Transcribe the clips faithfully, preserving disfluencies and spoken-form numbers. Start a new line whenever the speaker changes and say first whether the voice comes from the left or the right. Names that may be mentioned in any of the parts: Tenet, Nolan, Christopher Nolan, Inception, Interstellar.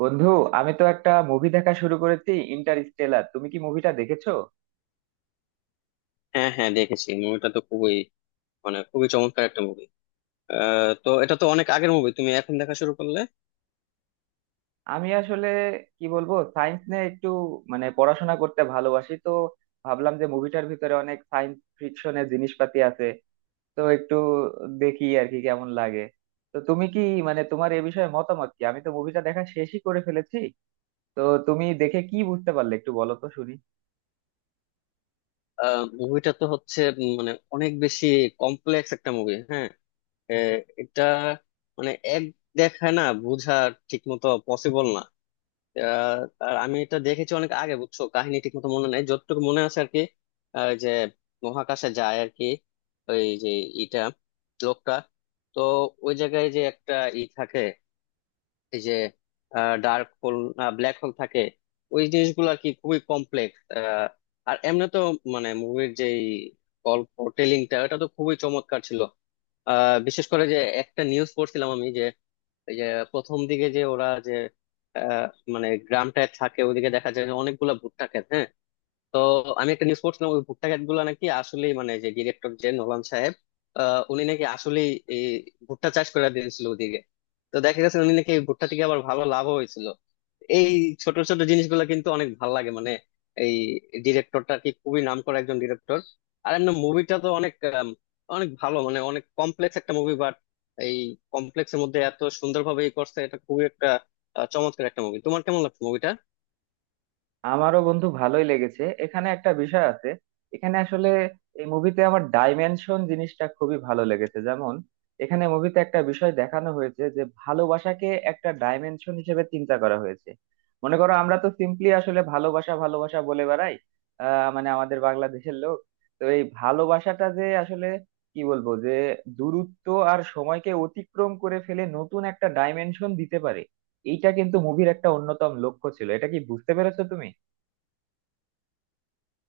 right: বন্ধু, আমি তো একটা মুভি দেখা শুরু করেছি, ইন্টারস্টেলার। তুমি কি মুভিটা দেখেছো?
left: হ্যাঁ, হ্যাঁ, দেখেছি। মুভিটা তো খুবই মানে খুবই চমৎকার একটা মুভি। তো এটা তো অনেক আগের মুভি, তুমি এখন দেখা শুরু করলে?
right: আমি আসলে কি বলবো, সায়েন্স নিয়ে একটু মানে পড়াশোনা করতে ভালোবাসি তো, ভাবলাম যে মুভিটার ভিতরে অনেক সায়েন্স ফিকশনের জিনিসপাতি আছে, তো একটু দেখি আর কি কেমন লাগে। তো তুমি কি মানে তোমার এ বিষয়ে মতামত কি? আমি তো মুভিটা দেখা শেষই করে ফেলেছি। তো তুমি দেখে কি বুঝতে পারলে একটু বলো তো শুনি।
left: মুভিটা তো হচ্ছে উম, মানে অনেক বেশি কমপ্লেক্স একটা মুভি। হ্যাঁ। আহ, এটা মানে এক দেখায় না বোঝা ঠিক মতো পসিবল না। আহ, আর আমি এটা দেখেছি অনেক আগে, বুঝছো? কাহিনী ঠিক মতো মনে নাই, যতটুকু মনে আছে আর কি। আহ, যে মহাকাশে যায় আর কি। ওই যে এটা লোকটা তো ওই জায়গায় যে একটা ই থাকে, এই যে ডার্ক হোল, ব্ল্যাক হোল থাকে। ওই জিনিসগুলো আর কি খুবই কমপ্লেক্স। আর এমনি তো মানে মুভির যে গল্প টেলিংটা ওটা তো খুবই চমৎকার ছিল। আহ, বিশেষ করে যে একটা নিউজ পড়ছিলাম আমি যে এই যে প্রথম দিকে যে ওরা যে আহ, মানে গ্রামটায় থাকে ওদিকে দেখা যায় যে অনেকগুলা ভুট্টা ক্ষেত। হ্যাঁ। তো আমি একটা নিউজ পড়ছিলাম ওই ভুট্টা ক্ষেত গুলা নাকি আসলেই মানে যে ডিরেক্টর যে নোমান সাহেব আহ, উনি নাকি আসলেই এই ভুট্টা চাষ করে দিয়েছিল ওদিকে। তো দেখা গেছে উনি নাকি এই ভুট্টা থেকে আবার ভালো লাভ হয়েছিল। এই ছোট ছোট জিনিসগুলো কিন্তু অনেক ভালো লাগে মানে। এই ডিরেক্টরটা কি খুবই নাম করা একজন ডিরেক্টর। আর এমনি মুভিটা তো অনেক আম, অনেক ভালো মানে অনেক কমপ্লেক্স একটা মুভি। বাট এই কমপ্লেক্সের মধ্যে এত সুন্দরভাবে ই করছে, এটা খুবই একটা আহ, চমৎকার একটা মুভি। তোমার কেমন লাগছে মুভিটা?
right: আমারও বন্ধু ভালোই লেগেছে, এখানে একটা বিষয় আছে। এখানে আসলে এই মুভিতে আমার ডাইমেনশন জিনিসটা খুবই ভালো লেগেছে, যেমন এখানে মুভিতে একটা বিষয় দেখানো হয়েছে যে ভালোবাসাকে একটা ডাইমেনশন হিসেবে চিন্তা করা হয়েছে। মনে করো আমরা তো সিম্পলি আসলে ভালোবাসা ভালোবাসা বলে বেড়াই। আহ মানে আমাদের বাংলাদেশের লোক। তো এই ভালোবাসাটা যে আসলে কি বলবো যে দূরত্ব আর সময়কে অতিক্রম করে ফেলে নতুন একটা ডাইমেনশন দিতে পারে। এইটা কিন্তু মুভির একটা অন্যতম লক্ষ্য ছিল, এটা কি বুঝতে পেরেছো তুমি?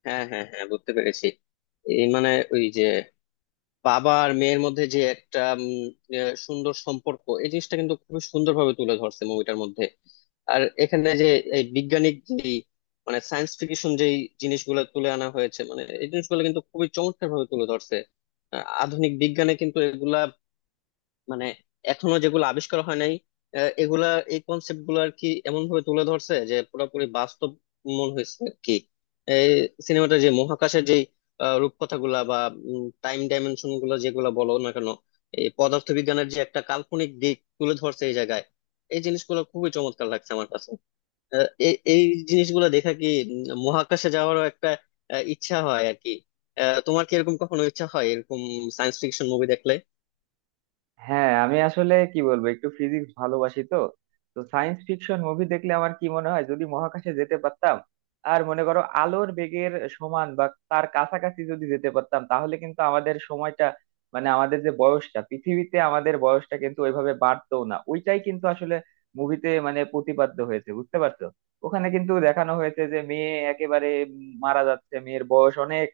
left: হ্যাঁ, হ্যাঁ, হ্যাঁ, বুঝতে পেরেছি। এই মানে ওই যে বাবা আর মেয়ের মধ্যে যে একটা উম, আহ, সুন্দর সম্পর্ক এই জিনিসটা কিন্তু খুবই সুন্দরভাবে তুলে ধরছে মুভিটার মধ্যে। আর এখানে যে এই বিজ্ঞানিক যে মানে সায়েন্স ফিকশন যেই জিনিসগুলো তুলে আনা হয়েছে, মানে এই জিনিসগুলো কিন্তু খুবই চমৎকার ভাবে তুলে ধরছে। আহ, আধুনিক বিজ্ঞানে কিন্তু এগুলা মানে এখনো যেগুলো আবিষ্কার হয় নাই, আহ, এগুলা এই কনসেপ্ট গুলো আর কি এমন ভাবে তুলে ধরছে যে পুরোপুরি বাস্তব মন হয়েছে আর কি। এই সিনেমাটা যে মহাকাশের যে রূপকথা গুলা বা টাইম ডাইমেনশন গুলো, যেগুলো বলো না কেন, এই পদার্থবিজ্ঞানের যে একটা কাল্পনিক দিক তুলে ধরছে এই জায়গায়, এই জিনিসগুলো খুবই চমৎকার লাগছে আমার কাছে। আহ, এই এই জিনিসগুলো দেখা কি উম, মহাকাশে যাওয়ারও একটা আহ, ইচ্ছা হয় আর কি। আহ, তোমার কি এরকম কখনো ইচ্ছা হয় এরকম সায়েন্স ফিকশন মুভি দেখলে?
right: হ্যাঁ, আমি আসলে কি বলবো, একটু ফিজিক্স ভালোবাসি তো, তো সায়েন্স ফিকশন মুভি দেখলে আমার কি মনে হয়, যদি মহাকাশে যেতে পারতাম আর মনে করো আলোর বেগের সমান বা তার কাছাকাছি যদি যেতে পারতাম, তাহলে কিন্তু আমাদের সময়টা মানে আমাদের যে বয়সটা পৃথিবীতে, আমাদের বয়সটা কিন্তু ওইভাবে বাড়তো না। ওইটাই কিন্তু আসলে মুভিতে মানে প্রতিপাদ্য হয়েছে, বুঝতে পারছো? ওখানে কিন্তু দেখানো হয়েছে যে মেয়ে একেবারে উম, মারা যাচ্ছে, মেয়ের বয়স অনেক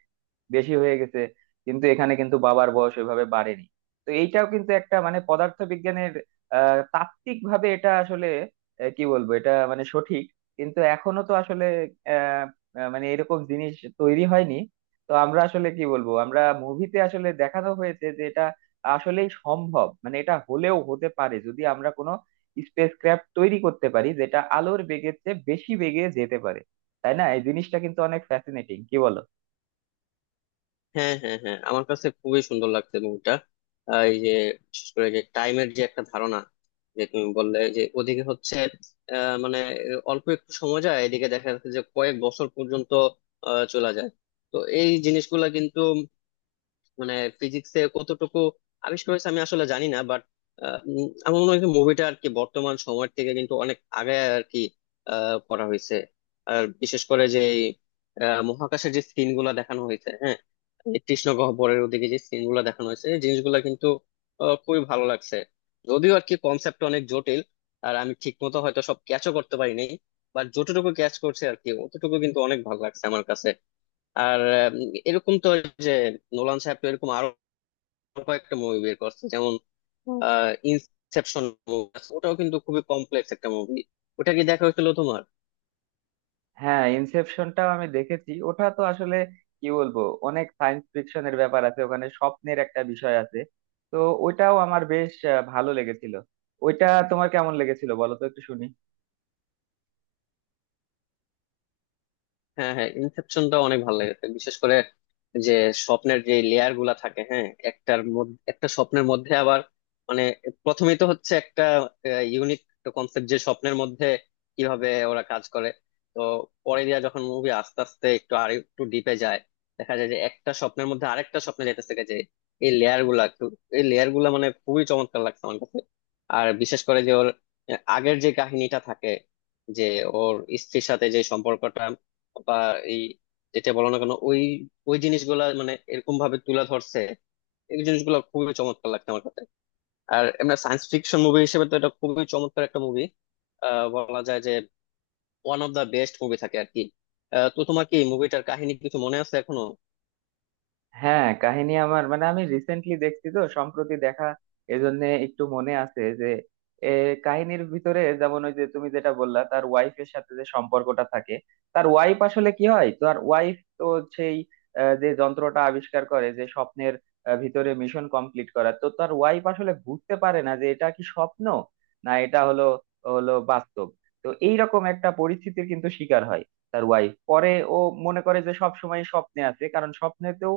right: বেশি হয়ে গেছে, কিন্তু এখানে কিন্তু বাবার বয়স ওইভাবে বাড়েনি। তো এইটাও কিন্তু একটা মানে পদার্থবিজ্ঞানের আহ তাত্ত্বিক ভাবে এটা আসলে আহ, কি বলবো, এটা মানে সঠিক, কিন্তু এখনো তো আসলে আহ আহ, মানে এরকম জিনিস তৈরি হয়নি। তো আমরা আসলে কি বলবো, আমরা মুভিতে আসলে দেখানো হয়েছে যে এটা আসলেই সম্ভব, মানে এটা হলেও হতে পারে যদি আমরা কোনো স্পেসক্রাফট তৈরি করতে পারি যেটা আলোর বেগের চেয়ে বেশি বেগে যেতে পারে, তাই না? এই জিনিসটা কিন্তু অনেক ফ্যাসিনেটিং, কি বলো?
left: হ্যাঁ, হ্যাঁ, হ্যাঁ, আমার কাছে খুবই সুন্দর লাগছে মুভিটা। এই যে বিশেষ করে যে টাইমের যে একটা ধারণা, যে তুমি বললে যে ওদিকে হচ্ছে আহ, মানে অল্প একটু সময় যায়, এদিকে দেখা যাচ্ছে যে কয়েক বছর পর্যন্ত আহ, চলে যায়। তো এই জিনিসগুলা কিন্তু মানে ফিজিক্সে কতটুকু আবিষ্কার হয়েছে আমি আসলে জানি না, বাট আমার মনে হয় মুভিটা আর কি বর্তমান সময়ের থেকে কিন্তু অনেক আগে আর কি আহ, করা হয়েছে। আর বিশেষ করে যে এই, আহ, মহাকাশের যে সিন গুলা দেখানো হয়েছে। হ্যাঁ, এই কৃষ্ণ গহ্বরের ওদিকে যে সিন গুলা দেখানো হয়েছে, এই জিনিসগুলা কিন্তু আহ, খুবই ভালো লাগছে। যদিও আর কি কনসেপ্ট অনেক জটিল, আর আমি ঠিক মতো হয়তো সব ক্যাচও করতে পারি নাই। বাট যতটুকু ক্যাচ করছে আর কি অতটুকু কিন্তু অনেক ভালো লাগছে আমার কাছে। আর আম, এরকম তো, যে নোলান সাহেব তো এরকম আরো কয়েকটা মুভি বের করছে, যেমন হুম। আহ ইনসেপশন মুভি। ওটাও কিন্তু খুবই কমপ্লেক্স একটা মুভি। ওটা কি দেখা হয়েছিল তোমার?
right: হ্যাঁ, ইনসেপশনটাও আমি দেখেছি। ওটা তো আসলে কি বলবো, অনেক সায়েন্স ফিকশনের ব্যাপার আছে, ওখানে স্বপ্নের একটা বিষয় আছে। তো ওইটাও আমার বেশ আহ, ভালো লেগেছিল। ওইটা তোমার কেমন লেগেছিল বলো তো একটু শুনি।
left: হ্যাঁ, হ্যাঁ, ইনসেপশনটা অনেক ভালো লেগেছে। বিশেষ করে যে স্বপ্নের যে লেয়ার গুলা থাকে, হ্যাঁ, একটার মধ্যে একটা স্বপ্নের মধ্যে আবার মানে প্রথমেই তো হচ্ছে একটা ইউনিক কনসেপ্ট যে স্বপ্নের মধ্যে কিভাবে ওরা কাজ করে। তো পরে দিয়া যখন মুভি আস্তে আস্তে একটু আর একটু ডিপে যায়, দেখা যায় যে একটা স্বপ্নের মধ্যে আরেকটা স্বপ্নে যেতে থেকে যে এই লেয়ার গুলা একটু- এই লেয়ার গুলা মানে খুবই চমৎকার লাগছে আমার কাছে। আর বিশেষ করে যে ওর আহ, আগের যে কাহিনীটা থাকে যে ওর স্ত্রীর সাথে যে সম্পর্কটা বা এই যেটা বলো না কেন, ওই ওই জিনিসগুলা মানে এরকম ভাবে তুলে ধরছে। এই জিনিসগুলো খুবই চমৎকার লাগছে আমার কাছে। আর এমনি সায়েন্স ফিকশন মুভি হিসেবে তো এটা খুবই চমৎকার একটা মুভি। বলা যায় যে one of the best movie থাকে আর কি। আহ, তো তোমার কি মুভিটার কাহিনী কিছু মনে আছে এখনো?
right: হ্যাঁ, কাহিনী আমার মানে আমি রিসেন্টলি দেখছি তো, সম্প্রতি দেখা, এজন্য একটু মনে আছে যে এ, কাহিনীর ভিতরে যেমন ওই যে তুমি যেটা বললা তার ওয়াইফের সাথে যে সম্পর্কটা থাকে, তার ওয়াইফ আসলে কি হয়, তার ওয়াইফ তো সেই আহ, যে যন্ত্রটা আবিষ্কার করে যে স্বপ্নের আহ, ভিতরে মিশন কমপ্লিট করা, তো তার ওয়াইফ আসলে বুঝতে পারে না যে এটা কি স্বপ্ন না এটা হলো হলো বাস্তব। তো এইরকম একটা পরিস্থিতির কিন্তু শিকার হয় তার ওয়াইফ, পরে ও মনে করে যে সব সময় স্বপ্নে আছে, কারণ স্বপ্নেতেও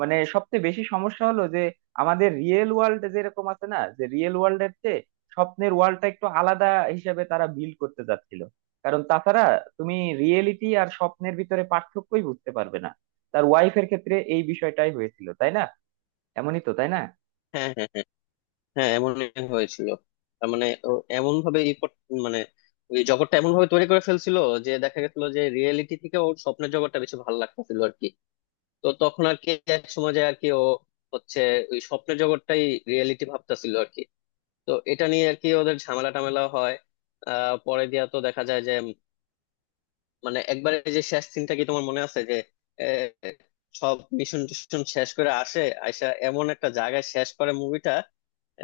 right: মানে সবচেয়ে বেশি সমস্যা হলো যে আমাদের রিয়েল ওয়ার্ল্ড যেরকম আছে না, যে রিয়েল ওয়ার্ল্ডের চেয়ে স্বপ্নের ওয়ার্ল্ডটা একটু আলাদা হিসেবে তারা বিল্ড করতে চাচ্ছিল, কারণ তাছাড়া তুমি রিয়েলিটি আর স্বপ্নের ভিতরে পার্থক্যই বুঝতে পারবে না। তার ওয়াইফের ক্ষেত্রে এই বিষয়টাই হয়েছিল তাই না, এমনই তো তাই না?
left: হ্যাঁ, হ্যাঁ, হ্যাঁ, হ্যাঁ, এমনই হয়েছিল। তার মানে এমন ভাবে ই কর- মানে ওই জগৎটা এমন ভাবে তৈরি করে ফেলছিল যে দেখা গেছিল যে রিয়েলিটি থেকে ওর স্বপ্নের জগৎটা বেশি ভালো লাগতেছিল আর কি। তো তখন আর কি এক সময় যায় আর কি ও হচ্ছে ওই স্বপ্নের জগৎটাই রিয়েলিটি ভাবতেছিল আর কি। তো এটা নিয়ে আর কি ওদের ঝামেলা টামেলা হয়। আহ পরে দিয়া তো দেখা যায় যে উম, মানে একবারে যে শেষ সিনটা কি তোমার মনে আছে, যে সব মিশন টিশন শেষ করে আসে, আইসা এমন একটা জায়গায় শেষ করে মুভিটা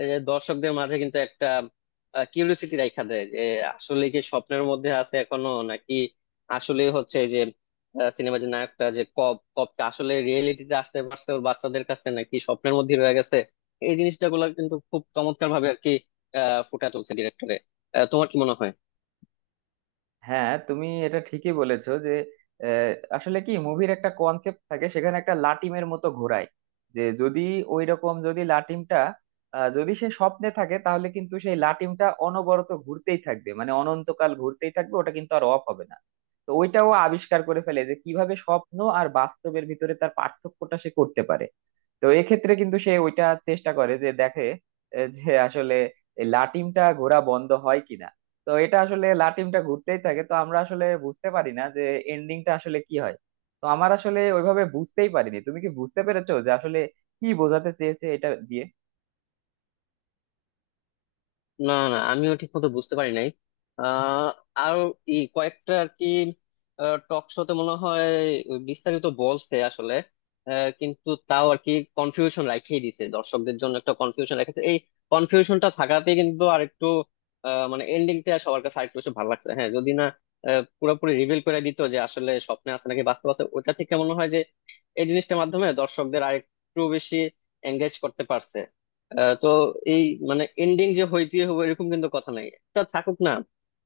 left: যে দর্শকদের মাঝে কিন্তু একটা কিউরিওসিটি রাইখা দেয় যে আসলে কি স্বপ্নের মধ্যে আছে এখনো নাকি আসলে হচ্ছে যে, সিনেমা যে নায়কটা যে কপ কপটা আসলে রিয়েলিটিতে আসতে পারছে ওর বাচ্চাদের কাছে নাকি স্বপ্নের মধ্যে রয়ে গেছে। এই জিনিসটা গুলো কিন্তু খুব চমৎকার ভাবে আর কি আহ ফুটা তুলছে ডিরেক্টরে। তোমার কি মনে হয়?
right: হ্যাঁ, তুমি এটা ঠিকই বলেছো যে আহ, আসলে কি মুভির একটা কনসেপ্ট থাকে, সেখানে একটা লাটিমের মতো ঘোরায় যে যদি ওই রকম যদি লাটিমটা আহ, যদি সে স্বপ্নে থাকে তাহলে কিন্তু সেই লাটিমটা অনবরত ঘুরতেই থাকবে, মানে অনন্তকাল ঘুরতেই থাকবে, ওটা কিন্তু আর অফ হবে না। তো ওইটাও আবিষ্কার করে ফেলে যে কিভাবে স্বপ্ন আর বাস্তবের ভিতরে তার পার্থক্যটা সে করতে পারে। তো এক্ষেত্রে কিন্তু সে ওইটা চেষ্টা করে যে দেখে আহ, যে আসলে এই লাটিমটা ঘোরা বন্ধ হয় কিনা। তো এটা আসলে লাটিমটা ঘুরতেই থাকে, তো আমরা আসলে বুঝতে পারি না যে এন্ডিংটা আসলে কি হয়। তো আমার আসলে ওইভাবে বুঝতেই পারিনি, তুমি কি বুঝতে পেরেছো যে আসলে কি বোঝাতে চেয়েছে এটা দিয়ে?
left: না, না, আমিও ঠিক মতো বুঝতে পারি নাই। আহ আর ই কয়েকটা আর কি টক শোতে মনে হয় বিস্তারিত বলছে আসলে, আহ, কিন্তু তাও আর কি কনফিউশন রাখিয়ে দিছে দর্শকদের জন্য, একটা কনফিউশন রেখেছে। এই কনফিউশনটা থাকাতে কিন্তু আর একটু আহ, মানে এন্ডিংটা সবার কাছে আরেকটু বেশি ভালো লাগছে। হ্যাঁ, যদি না আহ, পুরোপুরি রিভিল করে দিত যে আসলে স্বপ্নে আছে নাকি বাস্তব আছে, ওটা থেকে মনে হয় যে এই জিনিসটার মাধ্যমে দর্শকদের আরেকটু বেশি এঙ্গেজ করতে পারছে। আহ, তো এই মানে এন্ডিং যে হইতে হবে এরকম কিন্তু কথা নাই, একটা থাকুক না।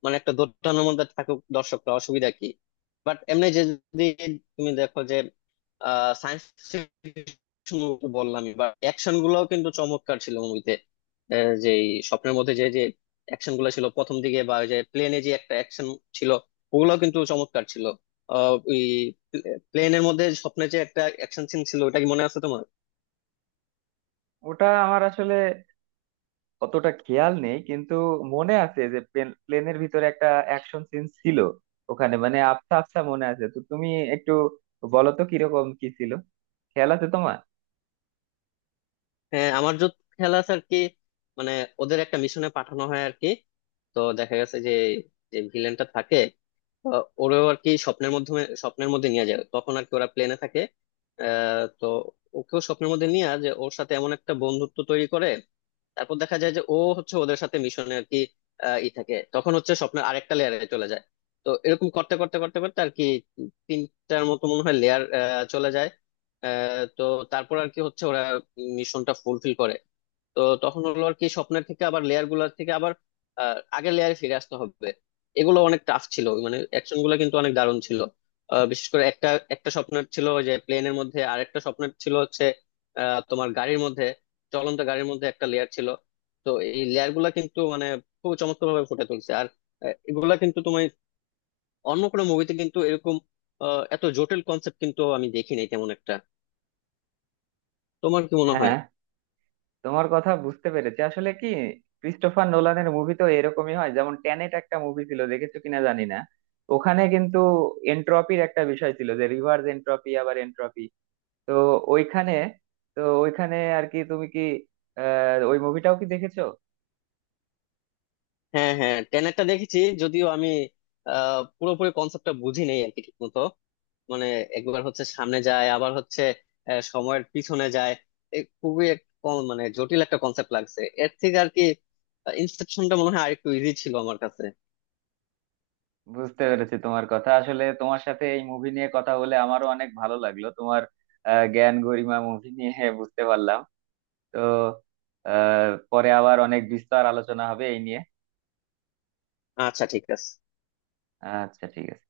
left: মানে একটা দোটানার মধ্যে থাকুক দর্শকরা, অসুবিধা কি? বাট এমনি যে যদি তুমি দেখো যে সায়েন্স বললামই বা অ্যাকশন গুলাও কিন্তু চমৎকার ছিল মুভিতে। যে এই স্বপ্নের মধ্যে যে যে অ্যাকশন গুলো ছিল প্রথম দিকে, বা ওই যে প্লেনে যে একটা অ্যাকশন ছিল, ওগুলোও কিন্তু চমৎকার ছিল। আহ ওই প্লেনের মধ্যে স্বপ্নে যে একটা অ্যাকশন সিন ছিল, ওটা কি মনে আছে তোমার?
right: ওটা আমার আসলে অতটা খেয়াল নেই, কিন্তু মনে আছে যে প্লেনের ভিতরে একটা অ্যাকশন সিন ছিল ওখানে, মানে আবছা আবছা মনে আছে। তো তুমি একটু বলো তো কিরকম কি ছিল, খেয়াল আছে তোমার?
left: হ্যাঁ, আমার যত খেয়াল আছে আর কি মানে ওদের একটা মিশনে পাঠানো হয় আর কি। তো দেখা গেছে যে যে ভিলেনটা থাকে, তো ওরেও আর কি স্বপ্নের মাধ্যমে স্বপ্নের মধ্যে নিয়ে যায় তখন আর কি ওরা প্লেনে থাকে। আহ তো ওকেও স্বপ্নের মধ্যে নিয়ে যে ওর সাথে এমন একটা বন্ধুত্ব তৈরি করে। তারপর দেখা যায় যে ও হচ্ছে ওদের সাথে মিশনে আর কি আহ, ই থাকে, তখন হচ্ছে স্বপ্নের আরেকটা লেয়ারে চলে যায়। তো এরকম করতে করতে করতে করতে আর কি তিনটার মতো মনে হয় লেয়ার চলে যায়। আহ, তো তারপর আর কি হচ্ছে ওরা মিশনটা ফুলফিল করে। তো তখন হলো আর কি স্বপ্নের থেকে আবার লেয়ার গুলার থেকে আবার আহ, আগের লেয়ারে ফিরে আসতে হবে। এগুলো অনেক টাফ ছিল, মানে অ্যাকশন গুলো কিন্তু অনেক দারুণ ছিল। আহ, বিশেষ করে একটা একটা স্বপ্নের ছিল যে প্লেনের মধ্যে, আর একটা স্বপ্নের ছিল হচ্ছে আহ, তোমার গাড়ির মধ্যে, চলন্ত গাড়ির মধ্যে একটা লেয়ার ছিল। তো এই লেয়ার গুলা কিন্তু মানে খুব চমৎকার ভাবে ফুটে তুলছে। আর আহ, এগুলা কিন্তু তুমি অন্য কোনো মুভিতে কিন্তু এরকম আহ, এত জটিল কনসেপ্ট কিন্তু আমি দেখিনি তেমন একটা। তোমার কি মনে হয়?
right: হ্যাঁ, তোমার কথা বুঝতে পেরেছি। আসলে কি, ক্রিস্টোফার নোলানের মুভি তো এরকমই হয়, যেমন ট্যানেট একটা মুভি ছিল, দেখেছো কিনা জানি না। ওখানে কিন্তু এনট্রপির একটা বিষয় ছিল যে রিভার্স এনট্রপি আবার এনট্রপি। তো ওইখানে তো ওইখানে আর কি তুমি কি আহ ওই মুভিটাও কি দেখেছো?
left: হ্যাঁ, হ্যাঁ, টেনেটটা দেখেছি, যদিও আমি আহ পুরোপুরি কনসেপ্টটা বুঝি নেই আর কি ঠিক মতো। মানে একবার হচ্ছে সামনে যায় আবার হচ্ছে আহ, সময়ের পিছনে যায়। এ খুবই এক ক- মানে জটিল একটা কনসেপ্ট লাগছে এর থেকে আর কি। ইনসেপশনটা মনে হয় আরেকটু ইজি ছিল আমার কাছে।
right: বুঝতে পেরেছি তোমার কথা। আসলে তোমার সাথে এই মুভি নিয়ে কথা বলে আমারও অনেক ভালো লাগলো, তোমার আহ, জ্ঞান গরিমা মুভি নিয়ে বুঝতে পারলাম। তো আহ পরে আবার অনেক বিস্তার আলোচনা হবে এই নিয়ে।
left: আচ্ছা, ঠিক আছে।
right: আচ্ছা ঠিক আছে।